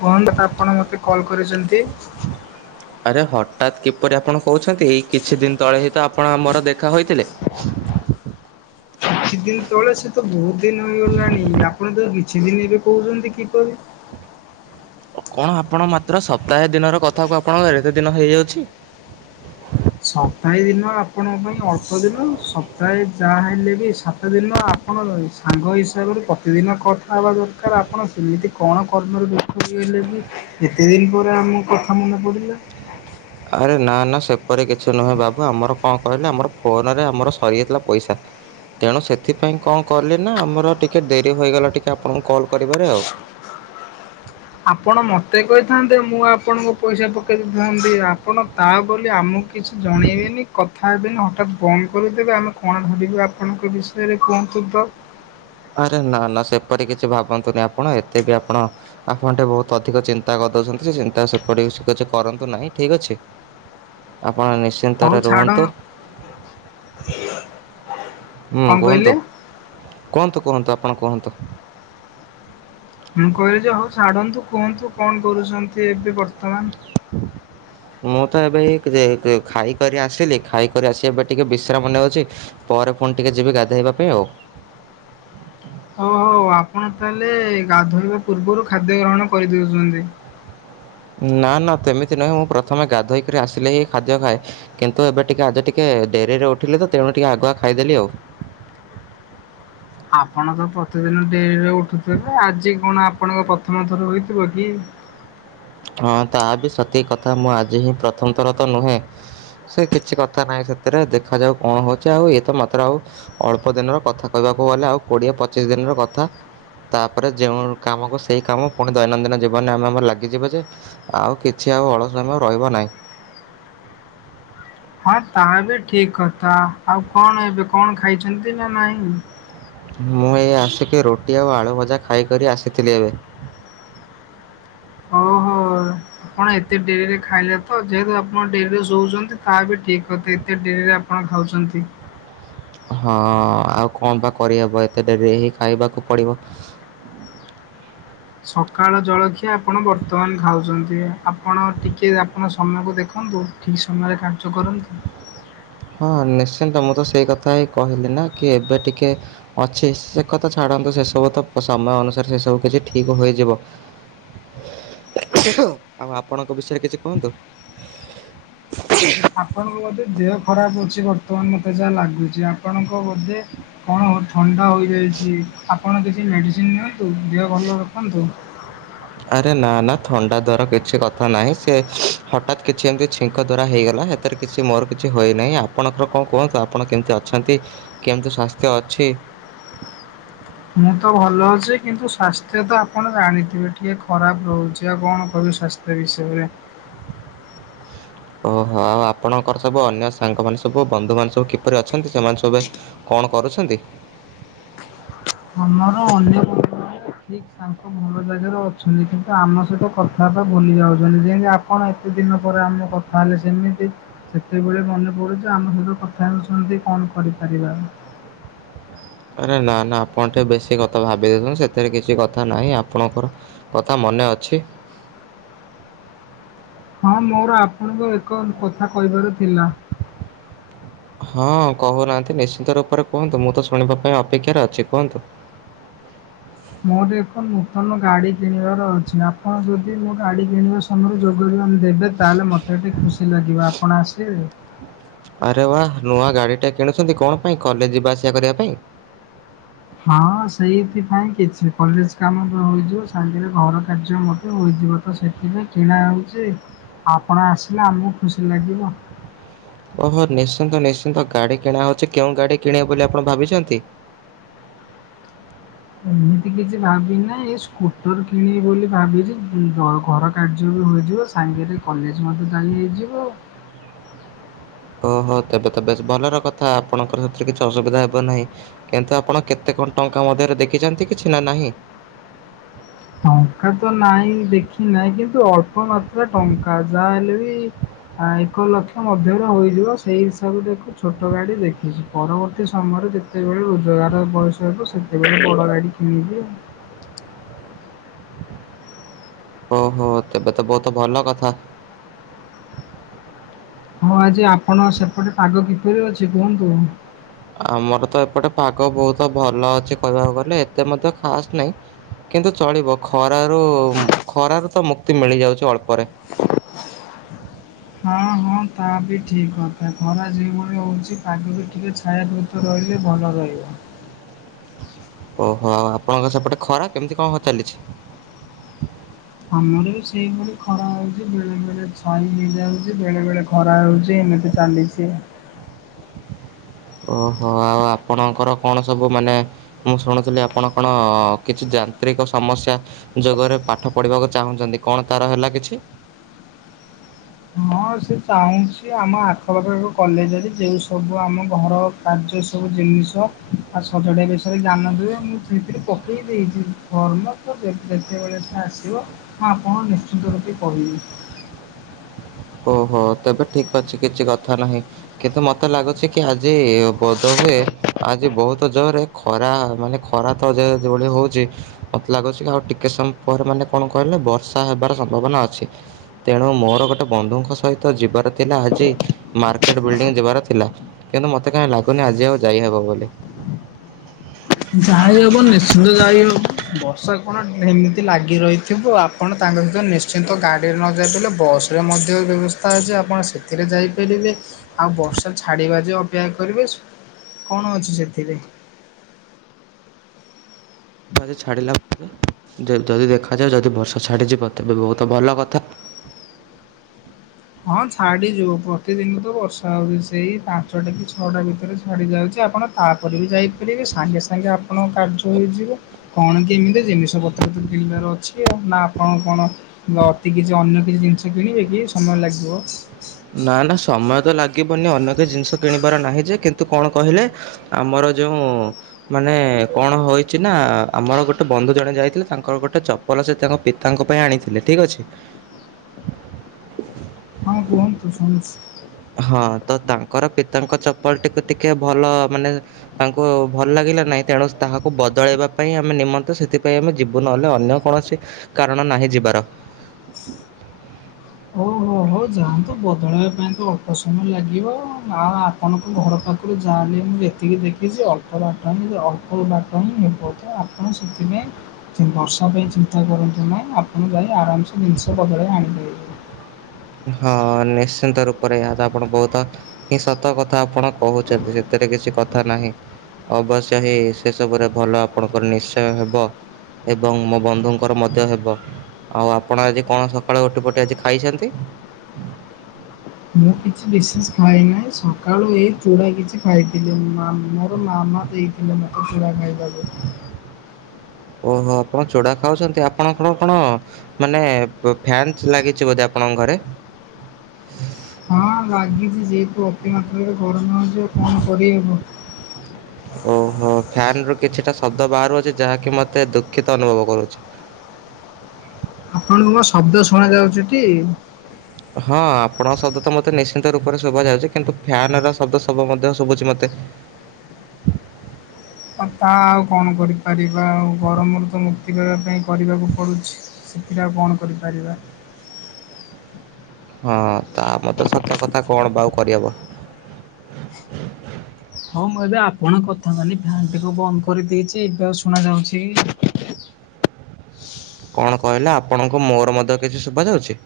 କୁହନ୍ତ ଆପଣ ମୋତେ କଲ୍ କରିଚନ୍ତି? ଆରେ ହଠାତ୍ କିପରି ଆପଣ କହୁଛନ୍ତି ଏଇ କିଛି ଦିନ ତଳେ ହିଁ ତ ଆପଣ ଆମର ଦେଖା ହୋଇଥିଲେ। କିଛି ଦିନ ତଳେ ସେ ତ ବହୁତ ଦିନ ହେଇଗଲାଣି ଆପଣତ କିଛି ଦିନ ଏବେ କହୁଛନ୍ତି କିପରି? କଣ ଆପଣ ମାତ୍ର ସପ୍ତାହେ ଦିନର କଥାକୁ ଆପଣଙ୍କ ଏତେ ଦିନ ହେଇଯାଉଛି। ସପ୍ତାହେ ଦିନ ଆପଣଙ୍କ ପାଇଁ ଅଳ୍ପ ଦିନ ସପ୍ତାହେ ଯାହା ହେଲେବି ସାତଦିନ ଆପଣ ସାଙ୍ଗ ହିସାବରେ ପ୍ରତିଦିନ କଥା ହେବା ଦରକାର ଆପଣ ସେମିତି କଣ କର୍ମରେ ବେ ହେଇଗଲେ ଯେ ଏତେ ଦିନ ପରେ ଆମ କଥା ମନେ ପଡ଼ିଲା? ଆରେ ନାନା ସେପରି କିଛି ନୁହେଁ ବାବୁ ଆମର କଣ କହିଲେ ଆମର ଫୋନରେ ଆମର ସରିଯାଇଥିଲା ପଇସା ତେଣୁ ସେଥିପାଇଁ କଣ କଲିନା ଆମର ଟିକେ ଡେରି ହୋଇଗଲା ଟିକେ ଆପଣଙ୍କୁ କଲ୍ କରିବାରେ ଆଉ। ଆପଣ ମୋତେ କହିଥାନ୍ତେ ମୁଁ ଆପଣଙ୍କ ପଇସା ପକାଇ ଦେଇଥାନ୍ତି ଆପଣ ତାବୋଲି ଆମକୁ କିଛି ଜଣେଇବେନି କଥା ହେବେନି ହଠାତ୍ ବନ୍ଦ କରିଦେବେ ଆମେ କଣ ଭାବିବୁ ଆପଣଙ୍କ ବିଷ ସେରେ କୁହନ୍ତୁତ? ଆରେ ନା ନା ସେପରି କିଛି ଭାବନ୍ତୁନି ଆପଣ ଏତେ ବି ଆପଣ ଆପଣ ଟିକେ ବହୁତ ଅଧିକ ଚିନ୍ତା କରିଦଉଚନ୍ତି ସେ ଚିନ୍ତା ସେପଟ କରନ୍ତୁ ନାହିଁ ଠିକ୍ ଅଛି। ଆପଣ ନି ହଉ ଛାଡ଼ ହୁଁ କଣ କହିଲେ କୁହନ୍ତୁ କୁହନ୍ତୁ କୁହନ୍ତୁ ଆପଣ କୁହନ୍ତୁ? ମୁଁ କହିଲିଯେ ହଉ ଛାଡ଼ନ୍ତୁ କୁହନ୍ତୁ କଣ କରୁଚନ୍ତି ଏବେ ବର୍ତ୍ତମାନ? [inaudible] ମୁଁ ତ ଏବେ ଯେ କେ ଖାଇକରି ଆସିଲି ଖାଇକରି ଆସି ଏବେ ଟିକେ ବିଶ୍ରାମ ନଉଛି ପରେ ପୁଣି ଟିକେ ଯିବି ଗାଧୋଇବା ପାଇଁ ଆଉ। ଓହୋ ଆପଣ ତାହେଲେ ଗାଧୋଇବା ପୂର୍ବରୁ ଖାଦ୍ୟ ଗ୍ରହଣ କରିଦଉଚନ୍ତି? ନା ନା ସେମିତି ନୁହେଁ ମୁଁ ପ୍ରଥମେ ଗାଧୋଇକିରି ଆସିଲେ ହିଁ ଖାଦ୍ୟ ଖାଏ କିନ୍ତୁ ଏବେ ଟିକେ ଆଜି ଟିକେ ଡେରିରେ ଉଠିଲେ ତେଣୁ ଟିକେ ଆଗୁଆ ଖାଇଦେଲି ଆଉ। ଆପଣତ ପ୍ରତିଦିନ ଡେରିରେ ଉଠୁଥିବେ ଆଜି କଣ ଆପଣଙ୍କ ପ୍ରଥମ ଥର ହୋଇଥିବକି? ହଁ ତାବି ସତି କଥା ମୁଁ ଆଜିହିଁ ପ୍ରଥମଥରତ ନୁହେଁ। ସେ କିଛି କଥା ନାହିଁ ସେଥିରେ ଦେଖାଯାଉ କଣ ହଉଚି ଆଉ ଇଏତ ମାତ୍ର ଆଉ ଅଳ୍ପ ଦିନର କଥା କହିବାକୁ ଗଲେ ଆଉ କୋଡ଼ିଏ ପଚିଶି ଦିନର କଥା ତାପରେ ଯେଉଁ କାମକୁ ସେଇ କାମ ପୁଣି ଦୈନନ୍ଦିନ ଜୀବନରେ ଆମେ ଆମର ଲାଗିଯିବ ଯେ ଆଉ କିଛି ଆଉ ଅଳସୁୟା ରହିବ ନାହିଁ। ହଁ ତାହାବି ଠିକ୍ କଥା ଆଉ କଣ ଏବେ କଣ ଖାଇଛନ୍ତିନା ନାହିଁ? ମୁଁ ଏଇ ଆସିକି ରୁଟି ଆଉ ଆଳୁ ଭଜା ଖାଇକରି ଆସିଥିଲି ଏବେ। ଓହୋ ଆପଣ ଏତେ ଡେରିରେ ଖାଇଲେତ ଯେହେତୁ ଆପଣ ଡେରିରେ ଶୋଉଛନ୍ତି ତାହା ବି ଠିକ୍ ଅତ ଏତେ ଡେରିରେ ଆପ କଣ ଖାଉଚନ୍ତି। ହଁ ଆଉ କଣବା କରିହବ ଏତେ ଡେରିହି ଖାଇବାକୁ ପଡ଼ିବ ସକାଳ ଜଳଖିଆ ଆପଣ ବର୍ତ୍ତମାନ ଖାଉଚନ୍ତି ଆପଣ ଟିକିଏ ଆପଣ ସମୟକୁ ଦେଖନ୍ତୁ। ଠିକ୍ ସମୟରେ କାର୍ଯ୍ୟ କରନ୍ତୁ। ହଁ ନିଶ୍ଚିନ୍ତ ମୁଁତ ସେଇ କଥାହିଁ କହିଲିନା କିଏବେ ଟିକେ ଅଛି ସେ କଥା ଛାଡ଼ନ୍ତୁ ସେ ସବୁ ତ ସମୟ ଅନୁସାରେ ସେ ସବୁ କିଛି ଠିକ ହୋଇଯିବ ଆଉ ଆପଣଙ୍କ ବିଷୟରେ କିଛି କୁହନ୍ତୁ ଆପଣଙ୍କ ବୋଧେ ଦେହ ଖରାପ ଅଛି ବର୍ତ୍ତମାନ ମତେ ଯାହା ଲାଗୁଛି ଆପଣଙ୍କ ବୋଧେ ହଁ ଥଣ୍ଡା ହୋଇଯାଉଛି ଆପଣ ଟିକେ ମେଡିସିନ ନିଅନ୍ତୁ ଦେହ ଭଲ ରଖନ୍ତୁ। ଆରେ ନା ନା ଥଣ୍ଡା ଦାର କିଛି କଥା ନାହିଁ ସେ ହଠାତ୍ କିଛି ଏମିତି ଛିଙ୍କ ଦାର ହେଇଗଲା ସେଥିରେ ସେ ମୋର କିଛି ହୋଇନାହିଁ ଆପଣଙ୍କର କଣ କୁହନ୍ତୁ ଆପଣ କେମିତି ଅଛନ୍ତି କେମିତି ସ୍ଵାସ୍ଥ୍ୟ ଅଛି। ମୁଁ ତ ଭଲ ଅଛି କିନ୍ତୁ ସ୍୍ୱାସ୍ଥ୍ୟ ତ ଆପଣ ଜାଣିଥିବେ ଟିକେ ଖରାପ ରହୁଛି ଆଉ କଣ କହିବି ସ୍ୱାସ୍ଥ୍ୟ ଏ ବିସୟରେ ଓହୋ ଆଉ ଆପଣଙ୍କର ସବୁ ଅନ୍ୟ ସାଙ୍ଗ ମାନ ସବୁ ବନ୍ଧୁ ମାନ ସୁ କିପରି ଅଛନ୍ତି ସେମାନେ ସବୁ କଣ କରୁଛନ୍ତି ଆମର ଅନ୍ୟ ଠିକ୍ ତାଙ୍କୁ ଭଲ ଜାଗାରେ ଅଛନ୍ତି କିନ୍ତୁ ଆମ ସହିତ କଥାଟ ଭୁଲି ଯାଉଛନ୍ତି ଯେମତି ଆପଣ ଏତେ ଦିନ ପରେ ଆମ କଥା ତାହେଲେ ସେମିତି ସେତେବେଳେ ମନେ ପଡ଼ୁଛି ଆମ ସହିତ କଥା ହେଉଛନ୍ତି କଣ କରିପାରିବା ଆଉ। ଆରେ ନା ନା ଆପଣ ଟିକେ ବେଶୀ କଥା ଭାବିଦଥନ୍ତ ସେଥିରେ କିଛି କଥା ନାହିଁ ଆପଣଙ୍କର କଥା ମନେ ଅଛି ହଁ ମୋର ଆପଣଙ୍କ ଏକ କଥା କହିବାର ଥିଲା ହଁ କହୁନାହାନ୍ତି ନିଶ୍ଚିନ୍ତ ରୂପରେ କୁହନ୍ତୁ ମୁଁ ତ ଶୁଣିବା ପାଇଁ ଅପେକ୍ଷାରେ ଅଛି କୁହନ୍ତୁ ମୋର ଏକ ନୂତନ ଗାଡି କିଣିବାର ଅଛି ଆପଣ ଯଦି ମୁଁ ଗାଡି କିଣିବା ସମୟରେ ଯୋଗଦାନ ଦେବେ ତାହେଲେ ମୋତେ ଟିକିେ ଖୁସି ଲାଗିବ ଆପଣ ଆସିବେ। ଆରେ ବା ନୂଆ ଗାଡି ଟା କିଣୁଛନ୍ତି କଣ ପାଇଁ କଲେଜ ଯିବା ଆସିବା କରିବା ପାଇଁ ହଁ ସେଇଥିପାଇଁ କିଛି କଲେଜ କାମ ତ ହୋଇଯିବ ସାଙ୍ଗରେ ଘର କାର୍ଯ୍ୟ ମୋତେ ହୋଇଯିବ ତ ସେ ଏବେ କିଣା ହେଉଛି ଆପଣ ଆସିଲେ ଆମକୁ ଖୁସି ଲାଗିବ ଓହୋ ନିଶ୍ଚିନ୍ତ ନିଶ୍ଚିନ୍ତ ଗାଡି କିଣା ହଉଛି କେଉଁ ଗାଡି କିଣିବେ ବୋଲି ଆପଣ ଭାବିଛନ୍ତି ଏମିତି କିଛି ଭାବ ନାହିଁ ଏଇ ସ୍କୁଟର କିଣିବି ବୋଲି ଭାବିଛି ଘର କାର୍ଯ୍ୟ ବି ହୋଇଯିବ ସାଙ୍ଗରେ କଲେଜ ମଧ୍ୟ ଯାାଇ ହେଇଯିବ ଓହୋ ତେବେ ତ ବେଶ ଭଲର କଥା ଆପଣଙ୍କର ସେଥିରେ କିଛି ଅସୁବିଧା ହେବ ନାହିଁ କିନ୍ତୁ ଆପଣ କେତେ କଣ ଟଙ୍କା ମଧ୍ୟରେ ଦେଖିଛନ୍ତି କିଛି ନା ନାହିଁ ଟଙ୍କା ତ ନାଇଁ ଦେଖି ନାହିଁ କିନ୍ତୁ ଅଳ୍ପ ମାତ୍ରାରେ ଟଙ୍କା ଯାହାହଲେ ବି ଆ ଏକ ଲକ୍ଷ ମଧ୍ୟରେ ହୋଇଯିବ ସେଇ ହିସାବ ଟାକୁ। ଛୋଟ ଗାଡ଼ି ଦେଖିଛି ପରବର୍ତ୍ତୀ ସମୟରେ ଯେତେବେଳେ ରୋଜଗାର ବୟସ ହେବ ସେତେବେଳେ ବଡ଼ ଗାଡ଼ି ନିୁ ଯେ ଓହୋ ତେବେ ତ ବହୁତ ଭଲ କଥା। ହଁ ଆଜି ଆପଣ ସେପଟେ ପାଗ କିପରି ଅଛି କୁହନ୍ତୁ। ଆମର ତ ଏପଟେ ପାଗ ବହୁତ ଭଲ ଅଛି କହିବାକୁ ଗଲେ ଏତେ ମଧ୍ୟ ଖାସ୍ ନାହିଁ। କିନ୍ତୁ ଚଳିବ ଖରାରୁ ଖରାରୁ ତ ମୁକ୍ତି ମିଳିଯାଉଛି ଅଳ୍ପରେ। ହଁ ହଁ ତା ବି ଠିକ କଥା ଖରା ଯେଭଳି ହଉଛି ତାକୁେ ବି ଟିକେ ଛାଇା ଦଉଛି। ରହିଲେ ଭଲ ରହିବ। ଓହୋ ଆଉ ଆପଣଙ୍କ ସେପଟେ ଖରା କେମିତି କଣ ଚାଲିଛି। ଆମର ବି ସେଇପରି ଖରା ହଉଛି ବେଳେ ବେଳେ ସାର ହେଯ ହାଉଛି ବେଳେ ବେଳେ। ଖରା ରଉଛି ଏମ ତ ଚାଲିଛି। ଓହୋ ଆଉ ଆପଣଙ୍କର କଣ ସବୁ ମାନେ। ମୁଁ ଶୁଣୁଥିଲି ଆପଣ କଣ କିଛି ଯାନ୍ତ୍ରିକ ସମସ୍ୟା ଯୋଗରେ ପାଠ ପଢିବାକୁ ଚାହୁଁଛନ୍ତି କଣ ତାର ହେଲା କିଛି ହଁ ସେ ଚାହୁଁଛି ଆମ ଆଖପାଖରେ ଏକ କଲେଜରେ ଯେଉଁ ସବୁ ଆମ ଘର କାର୍ଯ୍ୟ ସବୁ ଜିନିଷ ସଜଡିବା ବିଷୟରେ ଜ୍ଞାନ ଦୁଏ ମୁଁ ସେଥିରେ ପକେଇ ଦେଇଛି। ଫର୍ମ ତ ଯେ ଯେତେବେଳେ ସେ ଆସିବ ହଁ ଆପଣଙ୍କୁ ନିଶ୍ଚିନ୍ତ ରୂପରେ କହିବି। ଓହୋ ତେବେ ଠିକ୍ ଅଛି କିଛି କଥା ନାହିଁ କିନ୍ତୁ ମତେ ଲାଗୁଛି କି ଆଜି ବୋଧ ହୁଏ ଆଜି ବହୁତ ଯୋରରେ ଖରା ମାନେ ଖରା ତ ଯେ ଯୋଭଳି ହୋଉଛି ମତେ ଲାଗୁଛି ଆଉ ଟିକେ ସମ ପରେ ମାନେ କଣ କହିଲେ ବର୍ଷା ହେବାର ସମ୍ଭାବନା ଅଛି। ତେଣୁ ମୋର ଗୋଟେ ଗୋଟେ ବନ୍ଧୁଙ୍କ ସହିତ ଯିବାର ଥିଲା ଆଜି ମାର୍କେଟ ବିଲଡିଂ ଯିବାର ଥିଲା। କିନ୍ତୁ ମୋତେ କାଇଁ ଲାଗୁନି ଆଜି ଆଉ ଯାଇହବ ବୋଲି। ଯାଇ ହବ ନିଶ୍ଚିନ୍ତ ଯାଇ ହବ ବର୍ଷା କଣ ଏମିତି ଲାଗି ରହିଥିବ? ଆପଣ ତାଙ୍କ ସହିତ ନିଶ୍ଚିନ୍ତ ଗାଡ଼ିରେ ନ ଯାଇପାରିଲେ ବସ୍ ରେ ମଧ୍ୟ ବ୍ୟବସ୍ଥା ଅଛି ଆପଣ ସେଥିରେ ଯାଇପାରିବେ। ଆଉ ବର୍ଷା ଛାଡ଼ିବା ଯେ ଅପେକ୍ଷା କରିବେ। କଣ ଅଛି ସେଥିରେ? ଦେଖ ଛାଡ଼ିଲା ପରେ ଯଦି ଦେଖାଯାଏ ଯଦି ବର୍ଷ ଛାଡ଼ିଯିବ ତେବେ ବହୁତ ଭଲ କଥା। ହଁ ଛାଡ଼ିଯିବ। ପ୍ରତିଦିନ ତ ବର୍ଷା ହେଉଛି ସେଇ ପାଞ୍ଚଟା କି ଛଅଟା ଭିତରେ ଛାଡ଼ିଯାଉଛି ଆପଣ ତାପରେ ବି ଯାଇପାରିବେ ସାଙ୍ଗେ ସାଙ୍ଗେ ଆପଣଙ୍କ କାର୍ଯ୍ୟ ହୋଇଯିବ। କଣ କେମିତି ଜିନିଷ ପତ୍ର ତ କିଣିବାର ଅଛି ଆଉ ନା ଆପଣ କଣ ନ ଅତି କିଛି ଅନ୍ୟ କିଛି ଜିନିଷ କିଣିବେ କି ସମୟ ଲାଗିବ? ନା ନା ସମୟ ତ ଲାଗିବନି ଅନ୍ୟ କିଛି ଜିନିଷ କିଣିବାର ନାହିଁ ଯେ କିନ୍ତୁ କଣ କହିଲେ? ଆମର ଯୋଉଁ ମାନେ କଣ ହୋଇଛି ନା ଆମର ଗୋଟେ ବନ୍ଧୁ ଜଣେ ଯାଇଥିଲେ ତାଙ୍କର ଗୋଟେ ଚପ ପଲ ସେ ତାଙ୍କ ପିତାଙ୍କ ପାଇଁ ଆଣିଥିଲେ। ଠିକ୍ ଅଛି। ହଁ କୁହନ୍ତୁ ଶଣୁଛି। ହଁ ତ ତାଙ୍କର ପିତାଙ୍କ ଚପଲଟିକୁ ଟିକେ ଭଲ ମାନେ ତାଙ୍କୁ ଭଲ ଲାଗିଲା ନାହିଁ। ତେଣୁ ସ୍ ତାହାକୁ ବଦଳେଇବା ପାଇଁ ଆମେ ନିମନ୍ତେ ସେଥିପାଇଁ ଆମେ ଯିବୁ ନ ହେଲେ ଅନ୍ୟ କୌଣସି କାରଣ ନାହିଁ ଯିବାର। ଓହୋ ଯାଆନ୍ତୁ ବଦଳାଇବା ପାଇଁ ତ ଅଳ୍ପ ସମୟ ଲାଗିବ। ଆ ଆପଣଙ୍କ ଘର ପାଖରୁ ଯା ହେଲେ ବି ଏତିକି ଦେଖିଛି [unintelligible] ଆପଣ ସେଥିପାଇଁ ବର୍ଷା ପାଇଁ ଚିନ୍ତା କରନ୍ତୁ ନାହିଁ। ଆପଣ ଯାଇ ଆରାମ ସେ ଜିନିଷ ବଦଳେଇ ଆଣିିବେ। ହଁ ନିଶ୍ଚିନ୍ତ ରୂପରେ। ଏହା ତ ଆପଣ ବହୁତ ହିଁ ସତ କଥା ଆପଣ କହୁଛନ୍ତି। ସେଥିରେ କିଛି କଥା ନାହିଁ। ଅବଶ୍ୟ ହେଇ ସେ ସବୁରେ ଭଲ ଆପଣଙ୍କର ନିଶ୍ଚୟ ହେବ। ଏବଂ ମୋ ବନ୍ଧୁଙ୍କର ମଧ୍ୟ ହେବ। ଆଉ ଆପଣ ଆଜି କଣ ସକାଳୁ ରୁଟି ଫୁଟି ଆଜି ଖାଇଛନ୍ତି? ମୁଁ କିଛି ବିସେସ୍ ଖାଇନାହିଁ। ସକାଳୁ ଏଇ ଚୂଡ଼ା କିଛି ଖାଇଥିଲି। ମୋର ମାମା ଦେଇଥିଲେ ମୋତେ ଚୂଡ଼ା ଖାଇବାକୁ। ଓହୋ ଆପଣ ଚୂଡ଼ା ଖାଉଛନ୍ତି। ଆପଣଙ୍କ କଣ କଣ ମାନେ ଫୋ ଫ୍ୟାନ୍ଟ୍ ଲାଗିଛି ବୋଧେ ଆପଣଙ୍କ ଘରେ? ହଁ ଲାଗିଛି ଯେହେତୁ ଅତି ମାତ୍ରାରେ ଗରମ ହେଉଛି। ଆଉ କଣ କରି ହେବ? ଓହୋ ଫ୍ୟାନ୍ ରୁ କିଛିଟା ଶବ୍ଦ ବାହାରୁ ଅଛି ଯାହାକି ମତେ ଦୁଃଖିତ ଅନୁଭବ କରୁଛି। ଆପଣଙ୍କୁ କଣ ଶବ୍ଦ ଶୁଣା ଯାଉଛି କି? ହଁ ଆପଣଙ୍କ ଶବ୍ଦ ତ ମୋତେ ନିଶ୍ଚିନ୍ତ ରୂପରେ ଶୁଭା ଯାଉଛି। କିନ୍ତୁ ଫ୍ୟାନ ର ଶବ୍ଦ ସବୁ ମଧ୍ୟ ଶୁଭୁଛି ମତେ। ଆଉ ତା ଆଉ କଣ କରିପାରିବା? ଆଉ ଗରମରୁ ତ ମୁକ୍ତି ମିଳିବା ପାଇଁ କରିବାକୁ ପଡ଼ୁଛି। ସେଥିରେ ଆଉ କଣ କରିପାରିବା? ହଁ ତା ଗତ ସତ କଥା କଣ ବା ଆଉ କରିହବ? ହଉ ମୁଁ ଏବେ ଆପଣଙ୍କ କଥା ମାନି ଫ୍ୟାନ୍ ଟି କୁ ବନ୍ଦ କରିଦେଇଛି। ଏବେ ଆଉ ଶୁଣାଯାଉଛି? କଣ କହିଲେ ଆପଣଙ୍କୁ ମୋର ମଧ୍ୟ କିଛି ଶୁଭା ଯାଉଛି?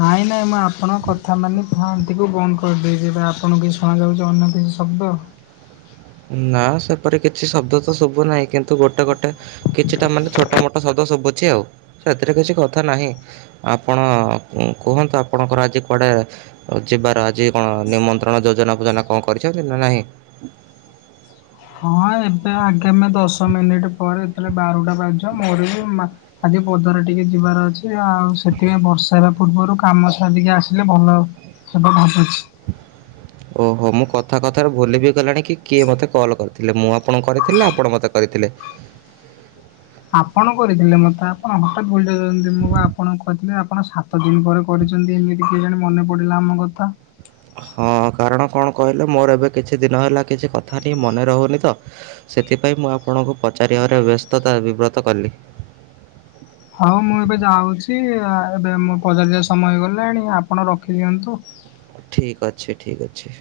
ନାଇଁ ନାଇଁ ମୁଁ ଆପଣଙ୍କ କଥା ମାନି ଫ୍ୟାନ୍ ଟି କୁ ବନ୍ଦ କରିଦେଇଛି। ଏବେ ଆପଣଙ୍କୁ କି ଶୁଣା ଯାଉଛି ଅନ୍ୟ କିଛି ଶବ୍ଦ? ନା ସେପରି କିଛି ଶବ୍ଦ ତ ଶୁଭୁ ନାହିଁ କିନ୍ତୁ ଗୋଟେ ଗୋଟେ କିଛିଟା ମାନେ ଛୋଟ ମୋଟ ଶବ୍ଦ ଶୁଭୁଛି ଆଉ ସେଥିରେ କିଛି କଥା ନାହିଁ। ଆପଣ କୁହନ୍ତୁ ଆପଣଙ୍କର ଆଜି କୁଆଡ଼େ ଯିବାର ଆଜି କଣ ନିମନ୍ତ୍ରଣ ଯୋଜନା ଫୋଜନା କଣ କରିଛନ୍ତି ନା ନାହିଁ? ହଁ ଏବେ ଆଗେ ଆମେ ଦଶ ମିନିଟ ପରେ ଯେତେବେଳେ ବାରୁଟା ବାଜେ ମୋର ବି ମା ଆଜି ପଦାରେ ଟିକେ ଯିବାର ଅଛି ଆଉ ସେଥି ପାଇଁ ବର୍ଷା ହେବା ପୂର୍ବରୁ କାମ ସାରିକି ଆସିଲେ ଭଲ ହେବ ଭାବୁଛି। ଓହୋ ମୁଁ କଥା କଥାରେ ଭୁଲି ବିି ଗଲିଣି କି କିଏ ମତେ କଲ୍ କରିଥିଲେ ମୁଁ ଆପଣ କରିଥିଲେ ଆପଣ ମତେ କରିଥିଲେ? ଆପଣ କରିଥିଲେ ମତେ ଆପଣ ହଠାତ୍ ଭୁଲିଯାଉଛନ୍ତି ମୁଁ ପା ଆପଣଙ୍କୁ କହିଥିଲି ଆପଣ ସା ତ ଦିନ ପରେ କରିଛନ୍ତି ଏମିତି କିଏ ଜାଣି ମନେ ପଡ଼ିଲା ଆମ କଥା। ହଁ କାରଣ କଣ କହିଲେ ମୋର ଏବେ କିଛି ଦିନ ହେଲା କିଛି କଥା ଟିକେ ମନେ ରହୁନି ତ। ସେଥିପାଇଁ ମୁଁ ଆପଣଙ୍କୁ ପଚାରିବାର ବ୍ୟସ୍ତତା ବିବ୍ରତ କଲି। ହଉ ମୁଁ ଏବେ ଯାଉଛି ଏବେ ମୁଁ ପଚାରିବା ସମୟ ହେଇଗଲାଣି ଆପଣ ରଖିଦିଅନ୍ତୁ। ଠିକ୍ ଅଛି ଠିକ୍ ଅଛି।